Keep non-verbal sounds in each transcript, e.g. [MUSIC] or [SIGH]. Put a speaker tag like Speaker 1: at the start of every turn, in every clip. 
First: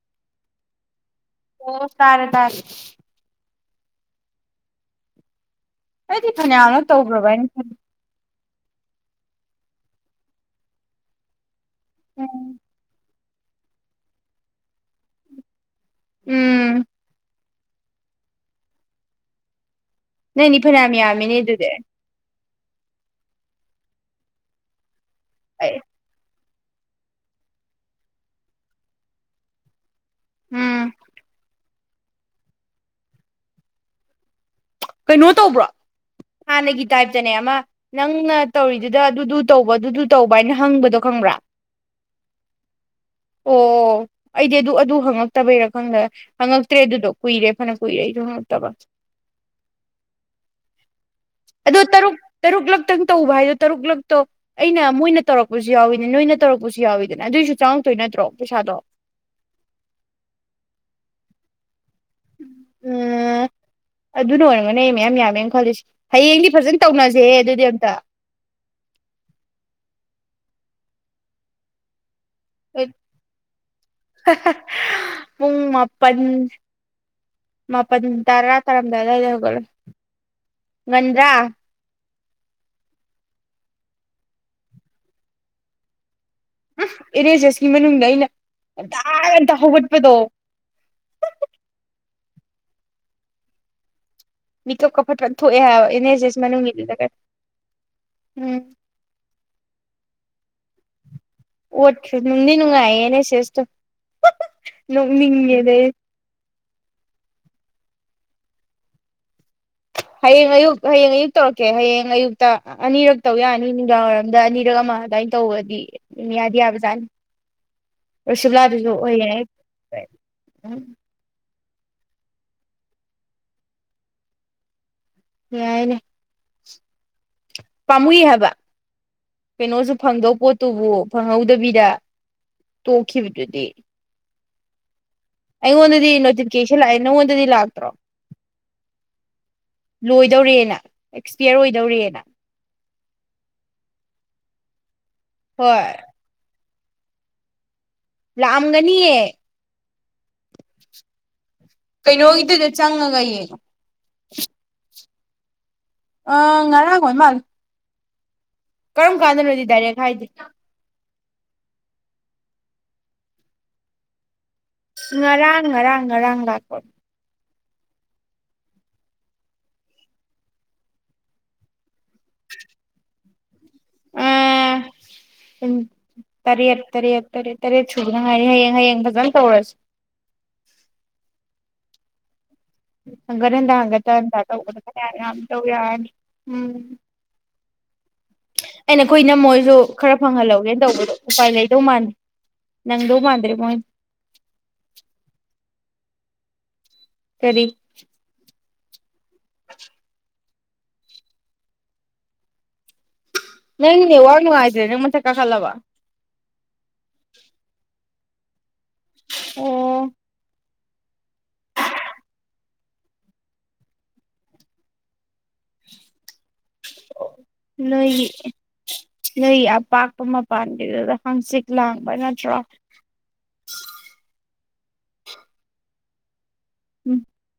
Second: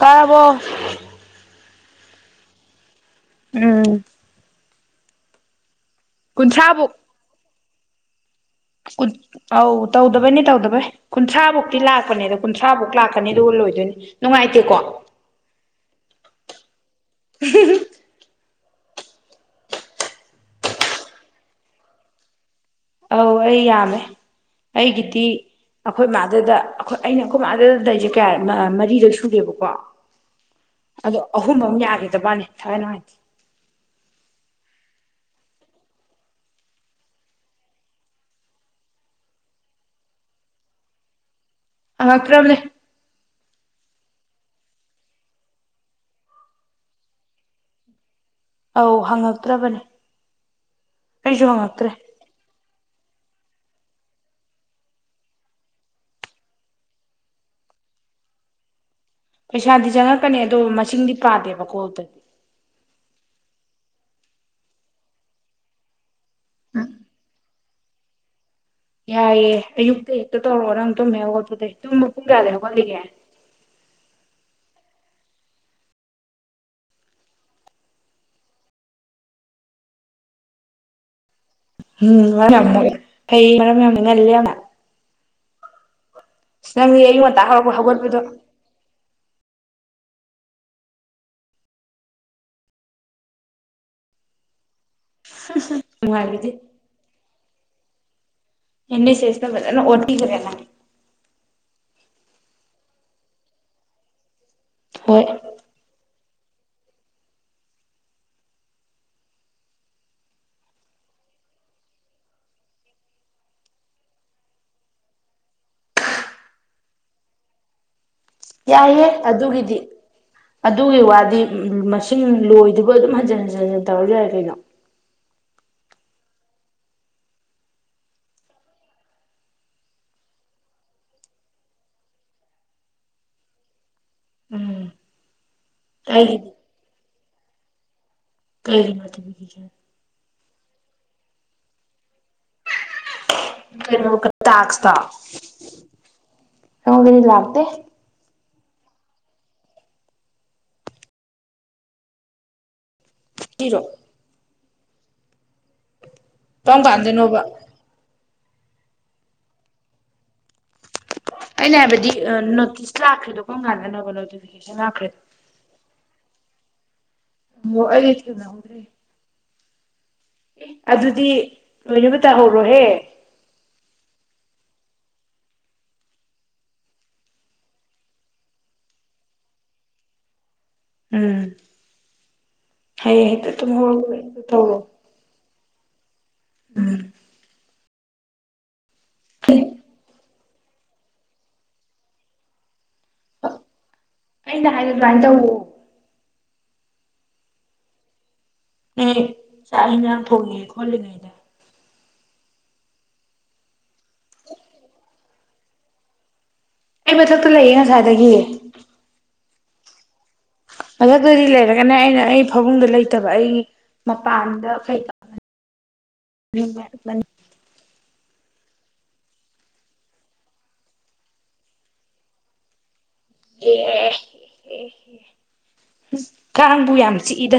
Speaker 1: ꯀꯕꯣ
Speaker 2: ꯑꯣ ꯇꯥꯔꯦ ꯇꯥꯔꯦ
Speaker 1: ꯎꯝ
Speaker 2: ꯑꯩꯗꯤ ꯐꯅꯌꯥꯝꯅ
Speaker 1: ꯀꯨꯟꯊ꯭ꯔꯥꯕꯨꯛ
Speaker 2: ꯇꯧꯈ꯭ꯔꯣꯕ ꯍꯥꯏꯩꯅ ꯈ
Speaker 1: ꯑꯧ ꯇꯧꯗꯕꯩꯅꯤ ꯇꯧꯗꯕꯩ ꯀꯨꯟꯊ꯭ꯔꯥꯕꯨꯨꯛ ꯂꯥꯛꯄꯅꯦꯗ
Speaker 2: ꯎꯝ
Speaker 1: ꯀꯨꯟꯊ꯭ꯔꯥꯃꯨꯛ ꯂꯥꯛꯄ ꯀꯅꯤ ꯑꯗꯨꯒ ꯂꯣꯏꯗꯣꯏꯅꯤ ꯅꯨꯡꯉꯥꯏꯇꯦꯀꯣ
Speaker 2: ꯎꯝ
Speaker 1: [UNINTELLIGIBLE]
Speaker 2: ꯅꯪꯅꯤ ꯐꯅꯌꯥꯝ ꯌꯥꯝꯃꯤꯅꯦ ꯑꯗꯨꯗꯤ
Speaker 1: ꯑꯧ ꯑꯩ ꯌꯥꯝꯃꯦꯦ ꯑꯩꯒꯤ ꯁꯤ
Speaker 2: ꯑꯩ
Speaker 1: ꯑꯩꯈꯣꯏ ꯃꯥꯗꯗ ꯑꯩꯈꯣꯏ ꯑꯩꯅ ꯑꯩꯈꯃꯥꯗ ꯂꯩꯁꯦ ꯀꯌꯥ ꯃꯔꯤꯗ ꯁꯨꯗꯦꯕꯀꯣ
Speaker 2: ꯎꯝ
Speaker 1: ꯑꯗꯣ ꯑꯍꯨꯝ ꯌꯥ ꯕꯥꯅꯤ ꯊꯅ ꯍꯥꯏ
Speaker 2: ꯀꯩꯅꯣ ꯇꯧꯕ꯭ꯔꯣ ꯍꯥꯟꯅꯒꯤ ꯇꯥꯏꯞꯇꯅꯦ ꯑꯃ ꯅꯪꯅ ꯇꯧꯔꯤꯗꯨꯗ ꯑꯗꯨꯗꯨ ꯇꯧꯕ ꯑꯗꯨꯗꯨ ꯇꯧꯕ ꯍꯥꯏꯅ ꯍꯪꯕꯗꯣ ꯈꯪꯕ꯭ꯔꯥ
Speaker 1: ꯑꯈ꯭ꯔꯝꯅꯦ
Speaker 2: ꯑꯣ ꯑꯩꯗꯤ ꯑꯗꯨ ꯑꯗꯨ ꯍꯪꯉꯛꯇꯕꯩꯔꯥ ꯈꯪꯗ꯭ꯔꯦ ꯍꯪꯉꯛꯇ꯭ꯔꯦ ꯑꯗꯨꯗꯣ ꯀꯨꯏꯔꯦ ꯐꯅ ꯀꯨꯏꯔꯦ ꯑꯩ
Speaker 1: ꯑꯧ ꯍꯪꯉꯛꯇ꯭ꯔꯕ
Speaker 2: ꯑꯗꯨ
Speaker 1: ꯍꯪꯉꯛꯇ꯭ꯔꯦ
Speaker 2: ꯇꯔꯨꯛ ꯇꯔꯨꯛꯛꯇ ꯇꯧꯕ ꯍꯥꯏꯗꯣ ꯇꯔꯨꯛꯂꯛꯇꯣ ꯑꯩꯅ ꯃꯣꯏꯅ ꯇꯧꯔꯛꯄꯁꯨ ꯌꯥꯎꯏꯤꯅꯦ ꯅꯣꯏꯅ ꯇꯧꯔꯛꯄꯁꯨ ꯌꯥꯎꯋꯤꯗꯅ ꯑꯗꯨꯑꯣꯏꯁꯨ ꯆꯪꯉꯛꯇꯣꯏ ꯅꯠꯇ꯭ꯔꯣ ꯄꯩꯁꯥꯗꯣ
Speaker 1: ꯄꯩꯁꯥꯗꯤ ꯆꯪꯉꯛꯀꯅꯤ ꯑꯗꯣ ꯃꯁꯤꯡꯗꯤ ꯄꯥꯗꯦꯕꯀꯣꯇꯗꯤ
Speaker 2: ꯎꯝ ꯑꯗꯨꯅ ꯑꯣꯏꯔꯝꯒꯅꯦ ꯑꯩ ꯃꯌꯥꯝ ꯌꯥꯝꯃꯦꯅ ꯈꯜꯂꯤꯁꯦ ꯍꯌꯦꯡꯗꯤ ꯐꯖꯅ ꯇꯧꯅꯁꯦ ꯑꯗꯨꯗꯤ ꯀꯨꯠꯇ
Speaker 1: ꯌꯥꯏꯑꯦ ꯑꯌꯨꯛꯇ ꯍꯦꯛꯇ ꯇꯧꯔꯛꯑꯣ ꯅꯪ ꯇꯨꯝꯃꯦꯦꯠꯄꯗ ꯍꯨꯡꯒꯗꯦ ꯃꯜꯒ
Speaker 2: ꯄꯨꯡ ꯃꯥꯄꯜ ꯃꯥꯄꯜ ꯇꯔꯥ ꯇꯥꯔꯝꯗꯥꯏꯋꯥꯏꯗ ꯍꯧꯒꯠꯂꯣꯏ ꯉꯟꯗ꯭ꯔꯥ
Speaker 1: ꯎꯝ ꯃꯃ ꯀꯩ ꯃꯔꯃꯦꯃ ꯅꯂꯅ ꯑꯌꯨꯛ ꯉꯟꯇꯥ
Speaker 2: ꯑꯦꯔꯦꯖꯁꯀꯤ
Speaker 1: ꯍꯧꯔꯛꯄ
Speaker 2: ꯃꯅꯨꯡꯗ
Speaker 1: ꯍꯧꯒꯠꯄꯗꯣ
Speaker 2: ꯑꯩꯅ ꯑꯇꯥꯟꯇ ꯍꯧꯒ ꯗꯣ ꯃꯤꯀ ꯀ ꯐꯠ ꯏꯅꯦꯖꯦꯁ ꯃꯅꯖꯒꯦ
Speaker 1: ꯑꯦꯟꯅ ꯆꯦꯁꯅꯅ [UNINTELLIGIBLE]
Speaker 2: ꯑꯣꯠ ꯅꯅꯨꯡꯗꯤ ꯅꯨꯡꯉꯥꯏꯦꯅꯦ ꯁꯤꯦꯁꯇ
Speaker 1: ꯍꯣꯏ
Speaker 2: ꯃꯤꯗ ꯍꯌꯦꯡ ꯑꯌꯨꯛ ꯍꯌꯦꯡ ꯑꯌꯨꯛ ꯇꯧꯔꯛꯀꯦ ꯍꯌꯦꯡ ꯑꯌꯨꯛꯇ ꯑꯅꯤꯔꯛ ꯇꯧ ꯌꯥꯅꯤ ꯅꯨꯡꯗꯥꯡꯋꯥꯏꯔꯝꯗ ꯑꯅꯤꯔꯛ ꯑꯃ ꯑꯗꯨꯃꯏꯅ ꯇꯧꯕꯗꯤ ꯌꯥꯗꯤ ꯌꯥꯕꯖꯥꯠꯅꯤ ꯔꯣꯁꯤꯕꯂꯥꯗꯨꯁꯨ
Speaker 1: ꯌꯥꯏꯌꯦ
Speaker 2: ꯍꯌꯦꯡ ꯑꯌꯨꯛ
Speaker 1: ꯑꯗꯨꯒꯤꯗꯤ ꯑꯗꯨꯒꯤ ꯋꯥꯗꯤ ꯎ ꯃꯁꯤꯡ ꯂꯣꯏꯗꯨꯕ ꯑꯗꯨꯝ ꯍꯟꯖꯤꯟ ꯍꯟꯖꯤꯟꯟ ꯇꯧꯔ ꯌꯥꯔꯦ ꯀꯩꯅꯣ
Speaker 2: ꯌꯥꯏꯅꯦꯦ ꯄꯥꯝꯃꯨꯏ ꯍꯥꯏꯕ ꯀꯩꯅꯣꯁꯨ ꯐꯪꯗꯧ ꯄꯣꯠꯇꯨꯕꯨ ꯐꯪꯍꯧꯗꯕꯤꯗ ꯇꯣꯛꯈꯤꯕꯗꯨꯗꯤ
Speaker 1: ꯎꯝ
Speaker 2: ꯑꯩꯉꯣꯟꯗꯗꯤ ꯅꯣꯇꯤꯐꯤꯦꯁꯟ ꯂꯥꯛꯅꯪꯉꯣꯟꯗꯗꯤ ꯂꯥꯛ ꯭ꯔꯣ
Speaker 1: ꯀꯩꯔꯤ ꯉ
Speaker 2: ꯂꯣꯏꯗꯧꯔꯦꯅ ꯑꯦꯛꯁꯄꯤꯌꯔ ꯑꯣꯏꯗꯧꯔꯦꯅ
Speaker 1: ꯀꯩꯅ ꯇꯥꯁꯇ
Speaker 2: ꯍꯣꯏ
Speaker 1: ꯍꯉ ꯀꯗꯤ ꯂꯥꯛꯇ
Speaker 2: ꯂꯥꯛꯑꯝꯒꯅꯤꯌꯦ ꯀꯩꯅꯣꯒꯤꯗꯨ ꯆꯉꯒ ꯌꯦꯅ
Speaker 1: ꯄꯤꯔꯣ ꯄꯥꯎ
Speaker 2: ꯉꯔꯥꯡ ꯑꯣꯏ ꯃꯥꯜꯂꯦ
Speaker 1: ꯀꯥꯟꯗꯣꯏꯅꯣꯕ
Speaker 2: ꯀꯔꯝ ꯀꯥꯟꯗꯅꯣꯗꯤ ꯗꯥꯏꯔꯦꯛ ꯍꯥꯏꯗꯤꯦ
Speaker 1: ꯑꯩꯅ ꯍꯥꯏꯕꯗꯤ ꯅꯣꯇꯤꯁ ꯂꯥꯛꯈꯗꯣ ꯀꯣꯡ ꯀꯥꯟꯗꯅꯕ ꯅꯣꯇ
Speaker 2: ꯉꯔꯥꯡ ꯉꯔꯥꯡ ꯉꯔꯥꯡ ꯉ ꯂꯥꯛꯄ
Speaker 1: ꯃꯣꯜ ꯏ ꯅꯗ꯭ꯔꯔꯤ ꯑꯦ ꯑꯗꯨꯗꯤ ꯂꯣꯏꯅꯕ ꯇꯥꯍꯧꯔꯣꯍꯦ
Speaker 2: ꯎ ꯇꯔꯦꯠ ꯇꯔꯦꯠꯔꯠ ꯇꯔꯦꯠ ꯁꯨꯕꯅ ꯍꯥꯏꯥꯏꯅꯤ ꯍꯌꯦꯡ ꯍꯌꯦꯡ ꯐꯖꯅ ꯇꯧꯔꯁꯤ
Speaker 1: ꯎꯝ ꯍꯌꯦꯡ ꯍꯦꯛꯇ
Speaker 2: ꯒꯔꯗ ꯍꯪꯒ
Speaker 1: ꯇꯨꯝꯍꯧꯔꯒ
Speaker 2: ꯇ
Speaker 1: ꯍꯦꯛꯇ ꯇꯧꯔꯣ
Speaker 2: ꯇꯧꯕ ꯌꯥꯝ ꯇꯧ ꯌꯥꯅꯤ ꯎꯝ ꯑꯩꯅ ꯑꯩꯈꯣꯏ ꯅꯝ ꯃꯣꯏꯁꯨ ꯈꯔ ꯐꯪꯍꯜꯍꯧꯋꯤ ꯇꯧꯕꯗꯣ ꯎꯄꯥꯏ ꯂꯩꯗꯧ ꯃꯥꯟꯜꯂꯤꯦ
Speaker 1: ꯑꯩꯅ ꯍꯥꯏꯔ ꯑꯗꯨꯃꯥꯏꯅ ꯇꯧꯋꯣ
Speaker 2: ꯀꯔꯤ
Speaker 1: ꯎꯝ ꯆꯥꯏꯅ ꯐ ꯈꯣꯜꯂꯤꯒꯩꯗ
Speaker 2: ꯅꯪꯅꯤ ꯋꯥꯡꯉꯅꯨꯡ ꯍꯥꯏꯗꯦ ꯃ ꯀꯂꯕ
Speaker 1: ꯑꯩ ꯃꯊꯛꯛꯇ ꯂꯩꯌꯦꯦ ꯁꯥꯔꯦ ꯑꯗꯒꯤ
Speaker 2: ꯑꯣ
Speaker 1: ꯃꯊꯛꯇꯗꯤ ꯂꯩꯔꯒꯅꯦ ꯑꯩꯅ ꯑꯩ ꯐꯕꯨꯡꯗ ꯂꯩꯇꯕ ꯑꯩ ꯃꯄꯥꯟꯗ ꯀꯩ ꯇ
Speaker 2: ꯅꯣꯏꯒꯤ
Speaker 1: [UNINTELLIGIBLE]
Speaker 2: ꯅꯣꯏꯒꯤ ꯑꯄꯥꯛꯄ ꯃꯄꯥꯟꯒꯤꯗꯨꯗ ꯍꯪꯆꯤꯛ ꯂꯥꯡꯕ ꯅꯠꯇ꯭ꯔꯣ
Speaker 1: ꯑꯦ ꯀꯥꯡꯕꯨ ꯌꯥꯝ
Speaker 2: ꯎꯝ
Speaker 1: ꯆꯤꯛꯏꯗ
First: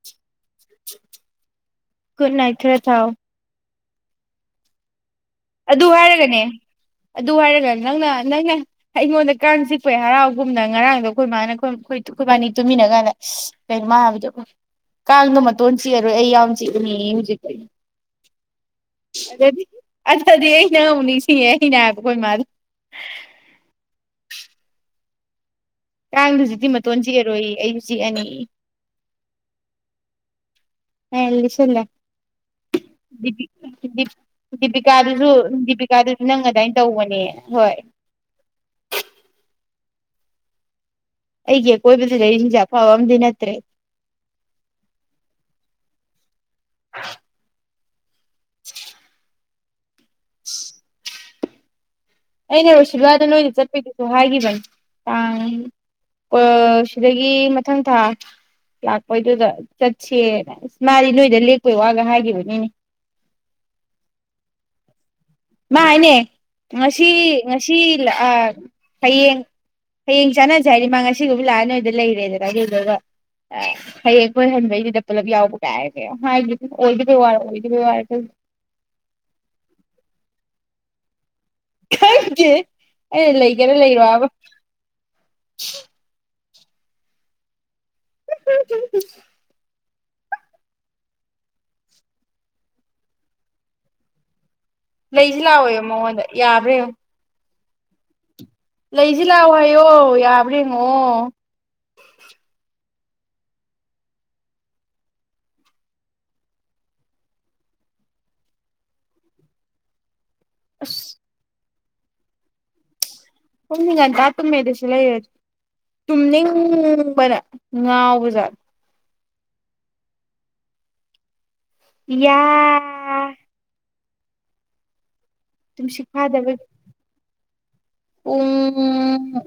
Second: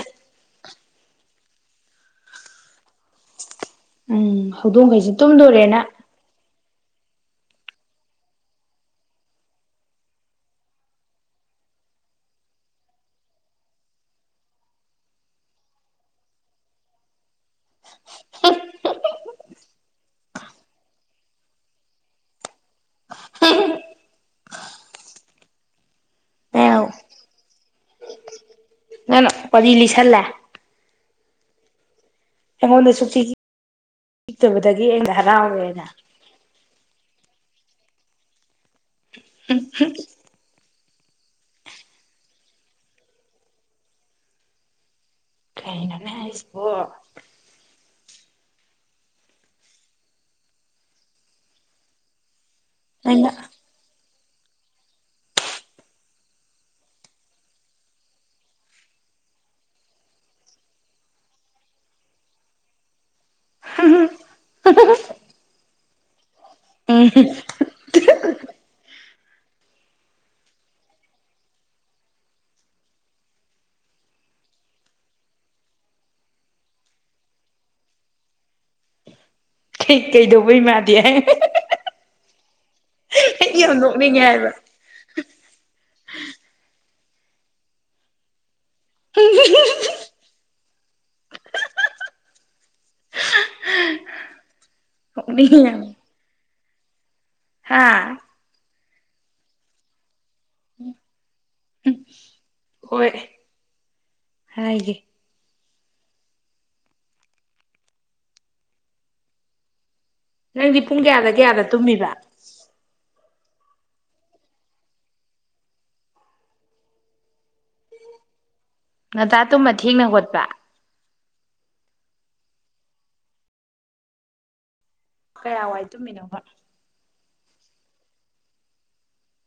Speaker 2: ꯨꯗ ꯏꯠ ꯔꯦ
Speaker 1: ꯎꯝ ꯍꯧꯗꯣꯡꯈꯩꯁꯤꯦ
Speaker 2: ꯑꯗꯨ ꯍꯥꯏꯔꯒꯅꯦ ꯑꯗꯨ ꯍꯥꯏꯔꯒ ꯅꯪꯅ ꯅꯪꯅ ꯑꯩꯉꯣꯟꯗ ꯀꯥꯡ ꯆꯤꯛꯄ ꯍꯔꯥꯎꯒꯨꯝꯅ ꯉꯔꯥꯡꯗꯣ ꯑꯩꯈꯣꯏ ꯃꯥꯅ ꯑꯩꯈꯣꯏ ꯑꯩꯈꯣꯏꯕꯥꯅꯤ ꯇꯨꯃꯤꯟꯅ ꯀꯥꯟꯗ ꯀꯩꯅꯣ ꯃꯥ ꯍꯥꯏꯕꯗꯣ ꯀꯥꯡꯗꯣ ꯃꯇꯣꯟ ꯆꯤꯛꯑꯔꯣꯏ ꯑꯩ ꯌꯥꯝ ꯆꯤꯛꯏꯅꯤ ꯍꯧꯖꯤꯩꯅꯗꯤ ꯑꯠꯇꯗꯤ ꯑꯩꯅ ꯑꯃ ꯅꯤꯡ ꯁꯤꯉ ꯑꯩꯅ ꯍꯥꯏꯕꯈꯣꯏ ꯃꯥꯂ ꯀꯥꯡꯗꯨ ꯍꯧꯖꯤꯛꯇꯤ ꯃꯇꯣꯟ ꯆꯤꯛꯑꯔꯣꯏꯏ ꯑꯩꯁꯨ ꯆꯤꯛꯑꯅꯤ
Speaker 1: ꯄꯔꯤ ꯂꯤꯁꯤꯜꯂꯦ
Speaker 2: ꯂ
Speaker 1: ꯆꯤꯛꯇꯕꯗꯒꯤ ꯑꯩꯅ
Speaker 2: ꯗꯤꯀꯥꯗꯨꯁꯨ
Speaker 1: ꯍꯔꯥꯎꯔꯦꯅ
Speaker 2: ꯗꯤꯄꯤꯀꯥꯗꯨꯁꯨ ꯅꯪ ꯑꯗꯨꯗꯥꯃꯏꯅ ꯇꯧꯕꯅꯦ ꯍꯣꯏꯣꯏ
Speaker 1: ꯎ
Speaker 2: ꯑꯩꯒꯤ ꯑꯀꯣꯏꯕꯗ ꯂꯩꯁꯤꯡꯁꯦ ꯑꯐꯕ ꯑꯃꯗꯤ ꯅꯠꯇ꯭ꯔꯦ
Speaker 1: ꯀꯩꯅꯅꯦ ꯍ
Speaker 2: ꯑꯩꯩꯅꯔꯣꯁꯤꯒꯥꯗ
Speaker 1: ꯑꯩꯅ
Speaker 2: ꯅꯣꯏꯗꯤ ꯆꯠꯄꯤꯗꯦ ꯣ ꯍꯥꯏ ꯏ ꯁꯤꯗꯒꯤ ꯃꯊꯪ ꯊꯥ ꯂꯥꯛꯄꯩꯗꯨꯗ ꯆꯠꯁꯦꯅ ꯃꯥꯗꯤ ꯅꯣꯏꯗ ꯂꯦꯛꯄꯩ ꯋꯥꯒ ꯍꯥꯏꯈꯤꯕꯅꯤꯅꯦ
Speaker 1: [UNINTELLIGIBLE]
Speaker 2: ꯃꯥ ꯍꯥꯏꯅꯦ ꯉꯁꯤ
Speaker 1: ꯎꯝ
Speaker 2: ꯉꯁꯤ ꯏꯂ ꯑ ꯍꯌꯦꯡ ꯍꯌꯦꯡ ꯆꯥꯟꯅꯁꯦ ꯍꯥꯏꯗꯤ ꯃꯥ ꯉꯁꯤꯒꯕꯨ ꯂꯥꯛꯑ ꯅꯣꯏꯗ ꯂꯩꯔꯦꯗꯅꯗꯨꯒ ꯍꯌꯦꯡ ꯀꯣꯏꯍꯟꯕꯩꯗꯨꯗ ꯄꯨꯂꯞ ꯌꯥꯎꯕ ꯀꯥꯏꯔ ꯀ ꯍꯥꯏꯕ ꯑꯣꯏꯗꯕꯩ ꯋꯥꯔꯦ ꯑꯣꯏꯗꯕꯩ ꯋꯥꯔꯦ ꯀ
Speaker 1: ꯀꯩ ꯀꯩꯗꯧꯕꯩ ꯏꯃꯗꯤ
Speaker 2: ꯦ ꯑꯦ
Speaker 1: ꯌꯥꯝ
Speaker 2: ꯂꯩꯒꯦꯔ
Speaker 1: ꯅꯣꯛꯅꯤꯡꯉꯦ
Speaker 2: ꯂꯩꯔꯣꯕ
Speaker 1: ꯍꯥꯏꯕ
Speaker 2: ꯎ
Speaker 1: [UNINTELLIGIBLE]
Speaker 2: ꯂꯩꯁꯤ
Speaker 1: ꯅꯣꯛꯅꯤꯡꯉꯦ
Speaker 2: ꯂꯑꯣ ꯃꯉꯣꯟ ꯌꯥ ꯑꯗꯨꯦ
Speaker 1: ꯍꯥꯥ
Speaker 2: ꯂꯩꯁꯤ ꯂꯥꯛꯑꯣ ꯍꯥꯏꯌꯣ ꯌꯥ ꯑꯉꯣ
Speaker 1: ꯍꯣꯏ ꯍꯥꯏꯒꯦ ꯅꯪꯗꯤ ꯄꯨꯡ ꯀꯌꯥꯗ ꯀꯌꯥꯗꯦ ꯇꯨꯝꯃꯕ
Speaker 2: ꯄꯨꯝꯃꯤ ꯉꯟꯇꯥ ꯇꯨꯝꯃꯦ ꯑꯗꯨꯁꯨ ꯂꯩꯔꯗꯤ ꯆꯨꯝꯅꯤꯡꯕꯅ ꯉꯥꯎꯕꯖꯥꯠ
Speaker 1: ꯉꯇꯥ ꯇꯨꯝꯕ ꯊꯦꯡꯅ ꯈꯣꯠꯄ
Speaker 2: ꯌꯥ
Speaker 1: ꯀꯌꯥ ꯋꯥꯏ ꯇꯨꯝꯃꯤꯅꯣꯕ
Speaker 2: ꯎꯝ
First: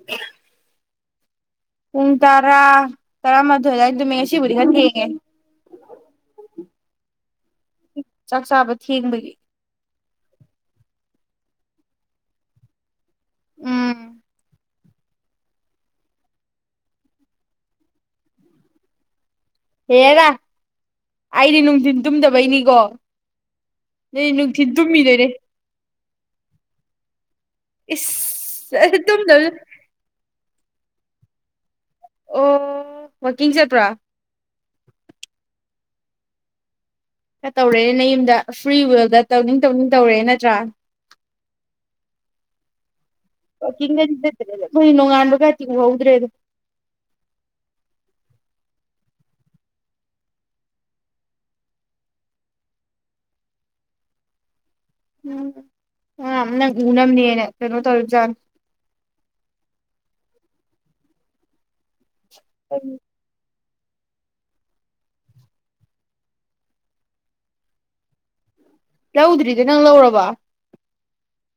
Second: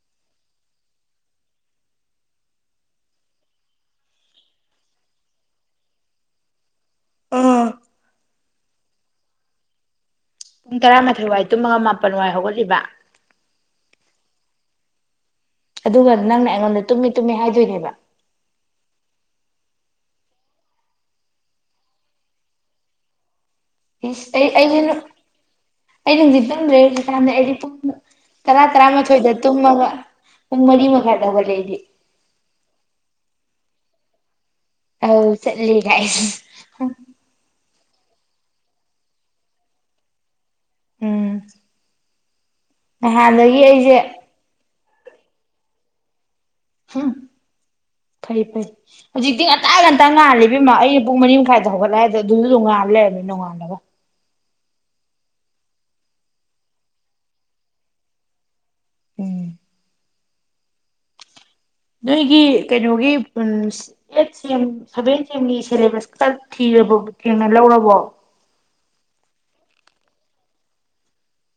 Speaker 2: ꯄꯨꯡ ꯇꯔꯥ ꯇꯔꯥꯃꯥꯊꯣꯏ ꯑꯗꯨꯋꯥꯏ ꯑꯗꯨꯃꯤ ꯉꯁꯤꯕꯨꯗꯤ ꯈꯔ ꯊꯦꯡꯉꯦ
Speaker 1: ꯑꯝ
Speaker 2: ꯆꯥꯛ ꯆꯥꯕ ꯊꯦꯡꯕꯒꯤ
Speaker 1: ꯄꯨꯡ ꯇꯔꯥꯃꯥꯊꯣꯏ ꯋꯥꯏ ꯇꯨꯝꯃꯉꯒꯥ ꯃꯥꯄꯜ ꯋꯥꯏ ꯍꯧꯒꯠꯂꯤꯕ
Speaker 2: ꯎꯝ
Speaker 1: ꯑꯗꯨꯒ ꯅꯪꯅ ꯑꯩꯉꯣꯟꯗ ꯇꯨꯝꯃꯤ ꯇꯨꯝꯃꯤ ꯍꯥꯏꯗꯣꯏꯅꯦꯕ
Speaker 2: ꯍꯦꯔ ꯑꯩꯗꯤ ꯅꯨꯡꯊꯤꯤꯟ ꯇꯨꯝꯗꯕꯩꯅꯤꯀꯣ
Speaker 1: ꯏꯁ
Speaker 2: ꯑꯗꯩ
Speaker 1: ꯑꯩ
Speaker 2: ꯅꯨꯡꯊꯤꯟ
Speaker 1: ꯑꯩꯅ
Speaker 2: ꯇꯨꯝꯃꯤꯗꯣꯏꯅꯦ
Speaker 1: ꯑꯩ ꯅꯨꯡꯗꯤ ꯇꯨꯝꯗ꯭ꯔꯦ ꯍꯧꯖꯤꯛꯀꯥꯟꯗ ꯑꯩꯗꯤ ꯄꯨꯡ ꯇꯔꯥ
Speaker 2: ꯏꯁ
Speaker 1: ꯇꯔꯥꯃꯥꯊꯣꯏꯗ
Speaker 2: ꯇꯨꯝꯗꯕ
Speaker 1: ꯇꯨꯝꯃꯕ ꯄꯨꯡ ꯃꯔꯤ ꯃꯈꯥ ꯇꯕ ꯂꯩꯗꯤ
Speaker 2: ꯑꯣ ꯋꯥꯀꯤꯡ ꯆꯦꯠꯄ꯭ꯔꯥ
Speaker 1: ꯑ ꯆꯠ
Speaker 2: ꯀ ꯇꯧꯔꯦ ꯅ ꯌꯨꯝꯗ ꯐ꯭ꯔꯤ ꯋꯦꯜꯗ ꯇꯧꯅꯤꯡ ꯇꯧꯅꯤꯡ ꯇꯧꯔꯦ ꯅꯠꯇ꯭ꯔꯥ
Speaker 1: ꯎꯝ ꯍꯥꯟꯗꯒꯤ ꯑꯩꯁꯦ
Speaker 2: ꯃꯣꯏ ꯅꯣꯡꯉꯥꯟꯕꯒ ꯇꯤꯡꯍꯧꯗ꯭ꯔꯦꯗꯣ
Speaker 1: ꯎꯝ ꯐꯩ ꯐꯩ ꯍꯧꯖꯤꯛꯇꯤ ꯉꯟꯇꯥ ꯉꯟꯇ ꯉꯥꯜꯂꯤꯕꯦꯝꯃ ꯑꯩꯅ ꯄꯨꯡ ꯃꯔꯤ ꯃꯈꯥꯏꯗ ꯍꯧꯒꯠꯂꯛꯑꯦꯗꯣ ꯑꯗꯨꯗꯨ ꯑꯗꯨꯝ ꯉꯥ ꯂꯩꯔꯝꯃꯤ ꯅꯣꯡꯉꯥꯜꯂꯒ
Speaker 2: ꯎꯝꯅ ꯎꯨꯅ ꯑꯃꯅꯤꯅꯦ ꯀꯅ ꯇꯧꯔꯖꯥꯟ
Speaker 1: ꯎꯝ ꯅꯣꯏꯒꯤ ꯀꯩꯅꯣꯒꯤ ꯑꯩꯠ ꯁꯦꯝ ꯑ ꯁꯚꯦꯟ ꯁꯦꯝ ꯑꯒꯤ ꯁꯤꯂꯦꯕꯁ ꯈ ꯊꯤꯔꯕ ꯊꯦꯡꯅ ꯂꯧꯔꯕꯣ
Speaker 2: ꯂꯧꯗ꯭ꯔꯤꯗ ꯅꯪ ꯂꯧꯔꯕ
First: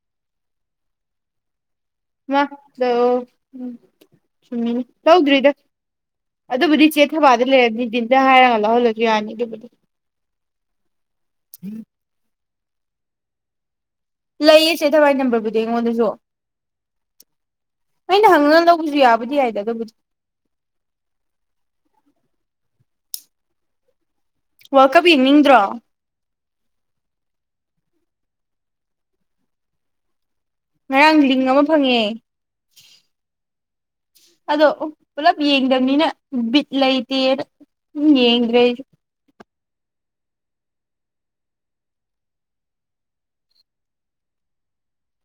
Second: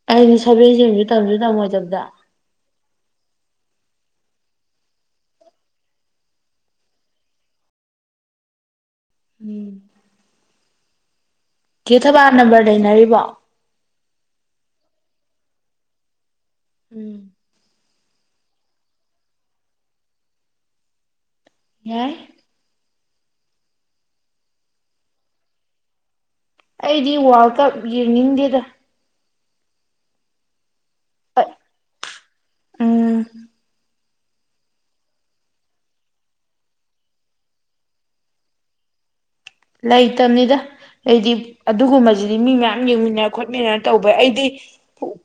Speaker 1: ꯑꯅꯤ ꯁꯦ ꯌꯦꯖ ꯇꯝꯁꯨ ꯇ ꯃꯖ
Speaker 2: ꯃ ꯎꯝ ꯎꯝ ꯇꯧꯗ꯭ꯔꯤꯗ ꯑꯗꯨꯕꯨꯗꯤ ꯆꯦꯊꯕꯗ ꯂꯩꯔꯕꯅꯤ ꯗꯤꯟꯗ ꯍꯥꯏꯔꯒ ꯂꯧꯍꯜꯂꯒ ꯕꯤꯔꯌꯥꯅꯤꯒꯤ
Speaker 1: ꯀ ꯊꯕꯕꯥ ꯅꯝꯕꯔ ꯂꯩꯅꯔꯤꯕꯣ
Speaker 2: ꯂꯩꯌꯦꯁꯦ ꯊꯋꯥꯏ ꯅꯝꯕꯔꯕꯨꯗꯤ ꯑꯩꯉꯣꯟꯗꯁꯨ
Speaker 1: ꯎꯝ
Speaker 2: ꯑꯩꯅ ꯍꯪꯉꯒ ꯂꯧꯕꯁꯨ ꯌꯥꯕꯨꯗꯤ ꯌꯥꯏꯗ ꯑꯗꯨꯕꯨꯗꯤ
Speaker 1: ꯍꯥ
Speaker 2: ꯋꯥꯔ ꯀꯞ ꯌꯦꯡꯅꯤꯡꯗ꯭ꯔꯣ
Speaker 1: ꯑꯩꯗꯤ ꯋꯥꯔꯜ ꯀꯞ ꯌꯦꯡꯅꯤꯡꯗꯦꯗ
Speaker 2: ꯉꯔꯥꯡ ꯂꯤꯡ ꯑꯃ ꯐꯪꯉꯦ
Speaker 1: ꯎꯝ
Speaker 2: ꯑꯗꯣ ꯄꯨꯂꯞ ꯌꯦꯡꯗꯕꯅꯤꯅ ꯕꯤꯠ ꯂꯩꯇꯦꯅ ꯎꯝ ꯌꯦꯡꯗ꯭ꯔꯦ ꯑꯩꯁꯨ
Speaker 1: ꯂꯩꯇꯕꯅꯤꯗ ꯑꯩꯗꯤ ꯑꯗꯨꯒꯨꯝꯕꯁꯤꯗꯤ ꯃꯤ ꯃꯌꯥꯝ ꯌꯦꯡꯃꯤꯟꯅ ꯈꯣꯠꯃꯤꯟꯅꯔ ꯇꯧꯕ ꯑꯩꯗꯤ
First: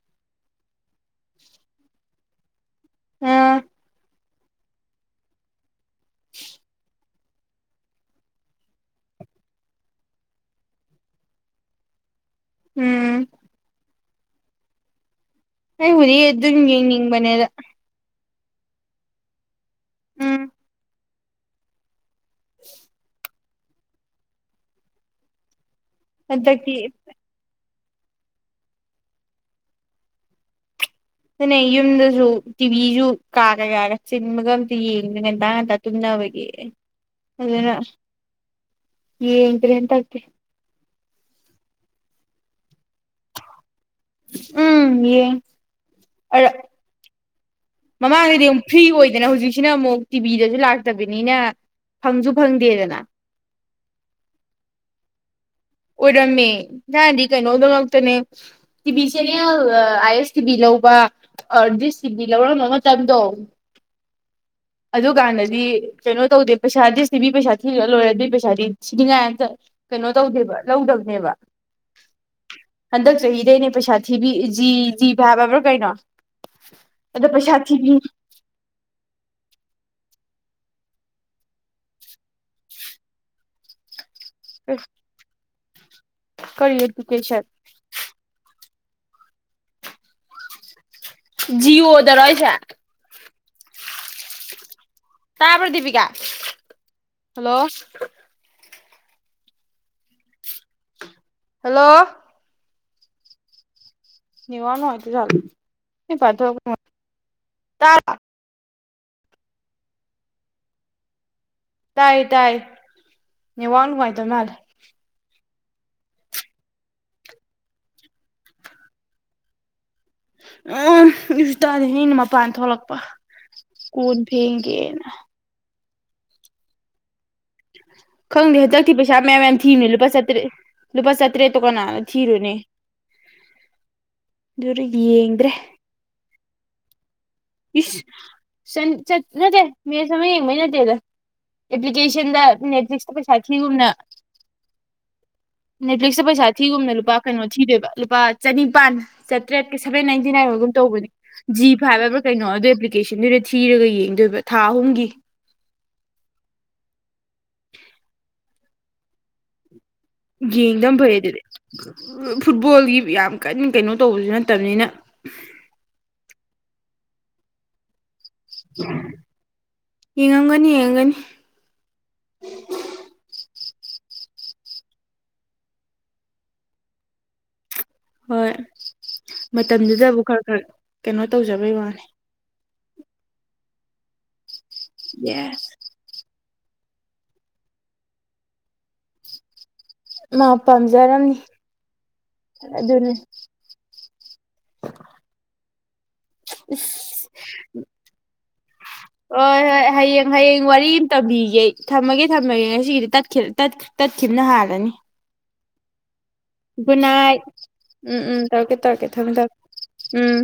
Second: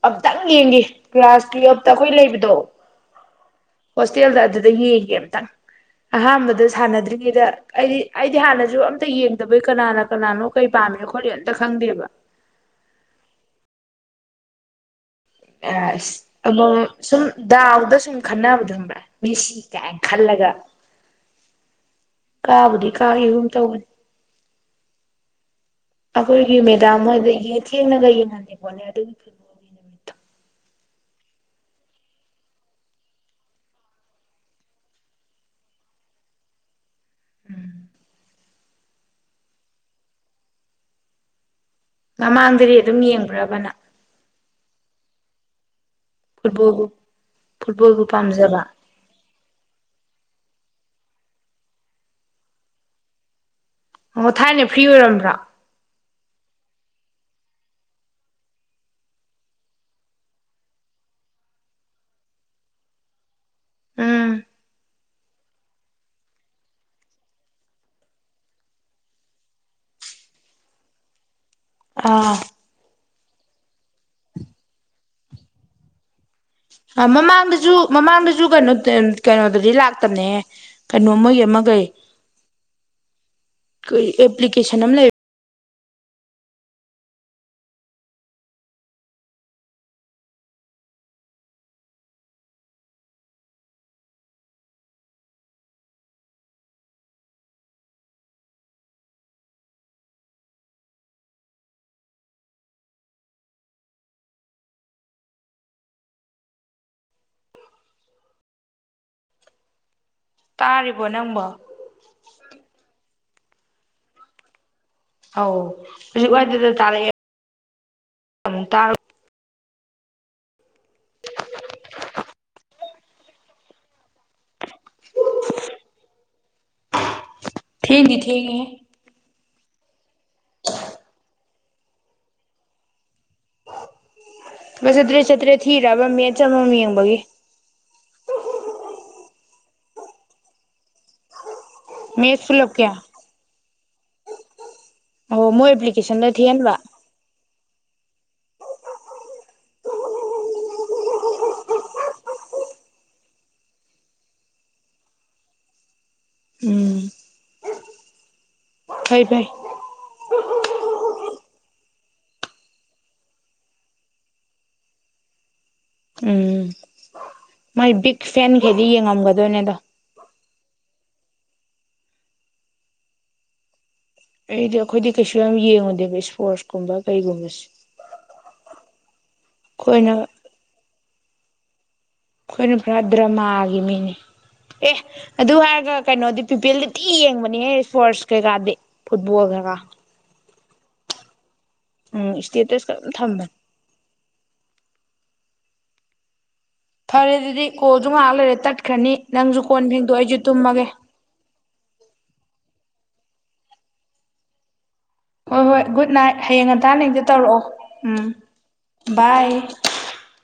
Speaker 1: ꯑꯝꯇꯪ ꯌꯦꯡꯒꯤ ꯀ꯭ꯂꯥꯁ ꯇꯨꯌꯦꯜꯞꯇ ꯑꯩꯈꯣꯏ ꯂꯩꯕꯗꯣ
Speaker 2: ꯑ
Speaker 1: ꯍꯣꯁꯇꯦꯜꯗ ꯑꯗꯨꯗ ꯌꯦꯡꯒꯤ ꯑꯝꯇꯪ ꯑꯍꯥꯟꯕꯗ ꯁꯥꯟꯅꯗ꯭ꯔꯤ [INAUDIBLE] ꯑꯩꯗꯤ ꯑꯩꯗꯤ ꯍꯥꯟꯅꯁꯨ ꯑꯝ ꯑꯝꯇ ꯌꯦꯡꯗꯕꯩ ꯀꯅꯥꯅ ꯀꯅꯥꯅꯣ ꯀꯩ ꯄꯥꯝꯃꯤ ꯈꯣꯠꯂꯤ ꯑꯝꯇ ꯈꯪꯗꯦꯕ
Speaker 2: ꯎꯝ
Speaker 1: ꯑꯦ
Speaker 2: ꯑꯩꯕꯨꯗꯤ ꯑꯗꯨꯝ
Speaker 1: ꯑꯃ ꯁꯨꯝ
Speaker 2: ꯌꯦꯡꯅꯤꯡꯕꯅꯦꯗ
Speaker 1: ꯗꯥꯎꯗ ꯁꯨꯝ ꯈꯟꯅꯕꯗꯨ ꯈꯪꯕ꯭ꯔꯥ ꯃꯦꯁꯤ ꯀꯥꯏꯅ
Speaker 2: ꯎꯝ
Speaker 1: ꯈꯜꯂꯒ ꯀꯥꯕꯗꯤ ꯀꯥꯒꯤꯒꯨꯝ ꯇꯧꯕꯅꯤ ꯑꯩꯈꯣꯏꯒꯤ
Speaker 2: ꯍꯟꯗꯛꯇꯤ
Speaker 1: ꯃꯦꯗꯥꯝ ꯍꯣꯏꯒ ꯌꯦ ꯊꯦꯡꯅꯒ ꯌꯦꯡꯍꯜꯂꯤꯄꯣꯠꯅꯤ ꯑꯗꯨꯒꯤ ꯐꯨꯠꯕꯣꯜ ꯅꯨꯃꯤꯠꯇꯣ
Speaker 2: ꯑꯗꯨꯅ ꯌꯨꯝꯗꯁꯨ ꯇꯤꯚꯤꯁꯨ ꯀꯥꯒ ꯀꯥꯒ ꯆꯤꯟꯕꯒ ꯑꯝꯇ ꯌꯦꯡꯗꯦ ꯉꯟꯇꯥ ꯉꯟꯇꯥ ꯇꯨꯝꯅꯕꯒꯤ ꯑꯗꯨꯅ ꯌꯦꯡꯗ꯭ꯔꯦ ꯍꯟꯇꯛꯇꯦ
Speaker 1: ꯃꯃꯥꯡꯗꯗꯤ ꯑꯗꯨꯝ ꯌꯦꯡꯕ꯭ꯔꯥꯕ ꯅꯪ
Speaker 2: ꯎꯝ ꯌꯦꯡꯉꯤ
Speaker 1: ꯐꯨꯠꯕꯣꯜ
Speaker 2: ꯃꯃꯥꯡꯗꯗꯤ ꯑꯃꯨꯛ ꯐ꯭ꯔꯤ ꯑꯣꯏꯗꯅ ꯍꯧꯖꯤꯛꯁꯤꯅ ꯑꯃꯨꯛ ꯇꯤꯚꯡ ꯚꯤ ꯁꯤꯗꯁꯨ ꯂꯥꯛꯇꯕꯤꯅꯤꯅ ꯐꯪꯁꯨ ꯐꯪꯗꯦꯗꯅ
Speaker 1: ꯑꯣ ꯊꯥꯏꯅ ꯐ꯭ꯔꯤ ꯑꯣꯏꯔꯝꯕ꯭ꯔꯣ
Speaker 2: ꯑꯣꯏꯔꯝꯃꯦ ꯅꯍꯥꯟꯗꯤ ꯀꯩꯅꯣꯗꯧ ꯉꯛꯇꯅꯦ T V channel I S TV ꯂꯧꯕ ꯗꯤꯁ ꯇꯤ ꯚꯤ ꯂꯧꯔꯝꯕ ꯃꯇꯝꯗꯣ
Speaker 1: ꯎꯝ
Speaker 2: ꯑꯗꯨꯀꯥꯟꯗꯗꯤ ꯀꯩꯅꯣ ꯇꯧꯗꯦ ꯄꯩꯁꯥ ꯗꯤꯁ ꯇꯤ ꯚꯤ ꯄꯩꯁꯥ ꯊꯤꯔ ꯂꯣꯏꯔ ꯑꯗꯨꯏ ꯄꯩꯁꯥꯗꯤ ꯊꯤꯅꯤꯡꯉꯥꯏꯝꯇ ꯀꯩꯅꯣ ꯇꯧꯗꯦꯕ ꯂꯧꯗꯕꯅꯦꯕ
Speaker 1: ꯑꯥ
Speaker 2: ꯍꯟꯗꯛ ꯆꯍꯤꯗꯩꯅꯦ ꯄꯩꯁꯥ ꯊꯤꯕꯤ ꯖꯤ ꯖꯤꯕ ꯍꯥꯏꯕ꯭ꯔꯥ ꯀꯩꯅꯣ ꯑꯗ ꯄꯩꯁꯥ
Speaker 1: ꯃꯃꯥꯡꯗꯁꯨ
Speaker 2: ꯊꯤꯕꯤ
Speaker 1: ꯃꯃꯥꯡꯗꯁꯨ ꯀꯩꯅꯣ ꯀꯩꯅꯣꯗꯗꯤ ꯂꯥꯛ ꯅꯦ ꯀꯩꯅꯣ ꯃꯣꯏꯒꯤ ꯑꯃ ꯀꯩ ꯀꯩ ꯑꯦꯄ꯭ꯂꯤꯀꯦꯁꯟ ꯑꯃ ꯂꯩ
Speaker 2: ꯀꯔꯤ ꯑꯦꯗꯨꯀꯦꯁꯟ ꯖꯤꯑꯣ ꯗꯔꯣ ꯍꯥꯏꯁꯦ ꯇꯥꯕ꯭ꯔꯣ ꯗꯤꯄꯤꯀꯥ ꯍꯜꯂꯣ ꯍꯜꯂꯣ ꯅꯦꯠꯋꯥꯛ ꯅꯨꯡꯉꯥꯏꯇ ꯖꯥꯠꯂꯣ [UNINTELLIGIBLE]
Speaker 1: ꯇꯥꯔꯤꯕꯣ ꯅꯪꯕꯣ
Speaker 2: ꯇꯥꯏꯌꯦ ꯇꯥꯏꯌꯦ ꯅꯦꯠꯋꯥꯛ ꯅꯨꯡꯉꯥꯏꯇ ꯃꯥꯜꯂꯦ
Speaker 1: ꯑꯧ ꯍꯧꯖꯤꯛ ꯋꯥꯏꯗꯨꯗ ꯇꯥꯔꯛꯑꯦ ꯑꯃꯨꯛ ꯇꯥ
Speaker 2: ꯎ [UNINTELLIGIBLE] ꯃꯄꯥꯟ ꯊꯣꯛꯂꯛꯄ ꯀꯣꯟ ꯐꯦꯡꯒꯦꯅ
Speaker 1: ꯊꯦꯡꯗꯤ ꯊꯦꯡꯉꯦ
Speaker 2: ꯈꯪꯗꯦ ꯍꯟꯗꯛꯇꯤ ꯄꯩꯁꯥ ꯃꯌꯥꯝ ꯃꯌꯥꯝ ꯊꯤꯅꯦ ꯂꯨꯄꯥ ꯆꯥ ꯇ꯭ꯔꯦꯠ ꯂꯨꯄꯥ ꯆꯥꯇ꯭ꯔꯦꯠ ꯇ ꯀꯅ ꯍꯥꯅ ꯊꯤꯔꯨꯅꯦ
Speaker 1: ꯁꯇ꯭ꯔꯦ ꯆꯇ꯭ꯔꯦꯠ ꯊꯤꯔꯑꯕ ꯃꯤ ꯑꯆꯃꯝ ꯌꯦꯡꯕꯒꯤ
Speaker 2: ꯅꯠꯇ ꯃꯦ ꯁ ꯌꯦ ꯃꯅ ꯇꯂ ꯑꯦꯄ꯭ꯂꯤꯀꯦꯁꯟꯗ
Speaker 1: ꯃꯦꯠꯆ ꯄꯨꯂꯞ
Speaker 2: ꯅꯦꯠ
Speaker 1: ꯀꯌꯥ
Speaker 2: ꯂꯤꯁꯇ ꯄꯩꯁꯥꯈꯤꯒꯨꯝꯅ
Speaker 1: ꯑꯣ ꯃꯣꯏ
Speaker 2: ꯅꯦꯠꯐ꯭ꯂꯤꯛꯁ
Speaker 1: ꯑꯦꯄ꯭ꯂꯤꯀꯦꯁꯟꯗ
Speaker 2: ꯄꯩꯁꯥ
Speaker 1: ꯊꯤꯍꯟꯕ
Speaker 2: ꯊꯤꯒꯨꯝꯅ ꯂꯨꯄꯥ ꯀꯩꯅꯣ ꯊꯤꯗꯦꯕ ꯂꯨꯄꯥ ꯆꯅꯤꯄꯥꯟ ꯆꯥꯇ꯭ꯔꯦꯠꯀ ꯁꯚꯦꯟ ꯅꯥꯏꯟꯇꯤ ꯅꯥꯏꯟ ꯑꯣꯏꯒꯨꯝ ꯇꯧꯕꯅꯦ ꯖꯤ ꯐꯥꯏꯚ ꯍꯥꯏꯕ꯭ꯔꯥ ꯀꯩꯅꯣ ꯑꯗꯨ ꯑꯦꯄ꯭ꯂꯤꯀꯦꯁꯟꯗꯨꯗ ꯊꯤꯔꯒ ꯌꯦꯡꯗꯣꯏꯕ ꯊꯥ ꯑꯍꯨꯝꯒꯤ
Speaker 1: ꯀꯩ ꯐꯥꯏ
Speaker 2: ꯒꯗꯕꯣꯏꯗꯗꯤ ꯐꯨꯠꯕꯣꯜꯒꯤ ꯌꯥꯝ ꯀꯟꯅ ꯀꯩꯅꯣ ꯇꯧꯕꯁꯨ ꯅꯠꯇꯕꯅꯤꯅ
Speaker 1: ꯃꯥꯏ ꯛ ꯐꯦꯟ ꯈꯩꯗꯤ ꯌꯦꯡꯉꯝꯒꯗꯣꯏꯅꯦ ꯑꯗꯣ
Speaker 2: ꯅꯤ ꯌꯦꯒꯅꯤ
Speaker 1: ꯑꯩꯗꯤ ꯑꯩꯈꯣꯏꯗꯤ ꯀꯩꯁꯨ ꯌꯥꯝ ꯌꯦꯡꯉꯨꯗꯦꯕ ꯏꯁꯄꯣꯔꯠꯁ ꯀꯨꯝꯕ ꯀꯩꯒꯨꯝꯕꯁꯦ
Speaker 2: ꯍꯣꯏ
Speaker 1: ꯑꯩꯈꯣꯏꯅ
Speaker 2: ꯃꯇꯝꯗꯨꯗꯕꯨ ꯈꯔ ꯈꯔ ꯀꯩꯅꯣ ꯇꯧꯖꯕꯩ ꯋꯥꯅꯤ
Speaker 1: ꯑꯩꯈꯣꯏꯅ ꯄꯨꯔꯥ ꯗ꯭ꯔꯃꯥꯒꯤꯦ ꯃꯤꯅꯤ ꯑꯦ ꯑꯗꯨ
Speaker 2: ꯌꯦꯁ
Speaker 1: ꯍꯥꯏꯒ ꯀꯩꯅꯣꯗꯤ ꯌ ꯄꯤ ꯑꯦꯜꯗꯤꯤ ꯌꯦꯡꯕꯅꯦꯍꯦ ꯏꯁꯄꯣꯔꯠꯁ ꯀꯩꯀꯥꯗꯤ ꯐꯨꯠꯕꯣꯜ ꯀꯩꯀꯥ
Speaker 2: ꯃꯥ ꯄꯥꯝꯖꯔꯝꯅꯤ
Speaker 1: ꯎꯝ ꯏꯁꯇꯦꯇꯁ ꯈꯔ
Speaker 2: ꯑꯗꯨꯅꯤ
Speaker 1: ꯊꯃ ꯐꯔꯦ ꯑꯗꯨꯗꯤ ꯀꯣꯁꯨ ꯉꯥꯏꯍꯥꯛ ꯂꯩꯔꯦ ꯇꯠꯈ꯭ꯔꯅꯤ ꯅꯪꯁꯨ
Speaker 2: ꯍꯣꯏ
Speaker 1: ꯀꯣꯟ
Speaker 2: ꯍꯣꯏ
Speaker 1: ꯐꯦꯡꯗꯣꯛ
Speaker 2: ꯍꯌꯦꯡ
Speaker 1: ꯑꯩꯁꯨ
Speaker 2: ꯍꯌꯦꯡ
Speaker 1: ꯇꯨꯝꯃꯒꯦ
Speaker 2: ꯋꯥꯔꯤ ꯑꯃ ꯇꯝꯕꯤꯒꯦ ꯊꯝꯃꯒꯦ ꯊꯝꯃꯒꯦ ꯉꯁꯤꯒꯤꯗꯤ ꯇꯠꯈꯤꯕꯅ ꯍꯥꯂꯅꯤ
Speaker 1: ꯍꯣꯏ ꯍꯣꯏ ꯨꯗ ꯅꯥꯏꯠ ꯍꯌꯦꯡ ꯉꯟꯇꯥ ꯂꯤꯡꯗ
Speaker 2: ꯕꯨꯅꯥꯏ
Speaker 1: ꯇꯧꯔꯛꯑꯣ
Speaker 2: ꯎꯝ ꯎꯝ ꯇꯧꯔꯒꯦ ꯇꯧꯔꯒꯦ ꯊꯝꯃꯦ ꯊꯦ
Speaker 1: ꯕꯥꯏ
Speaker 2: ꯎꯝ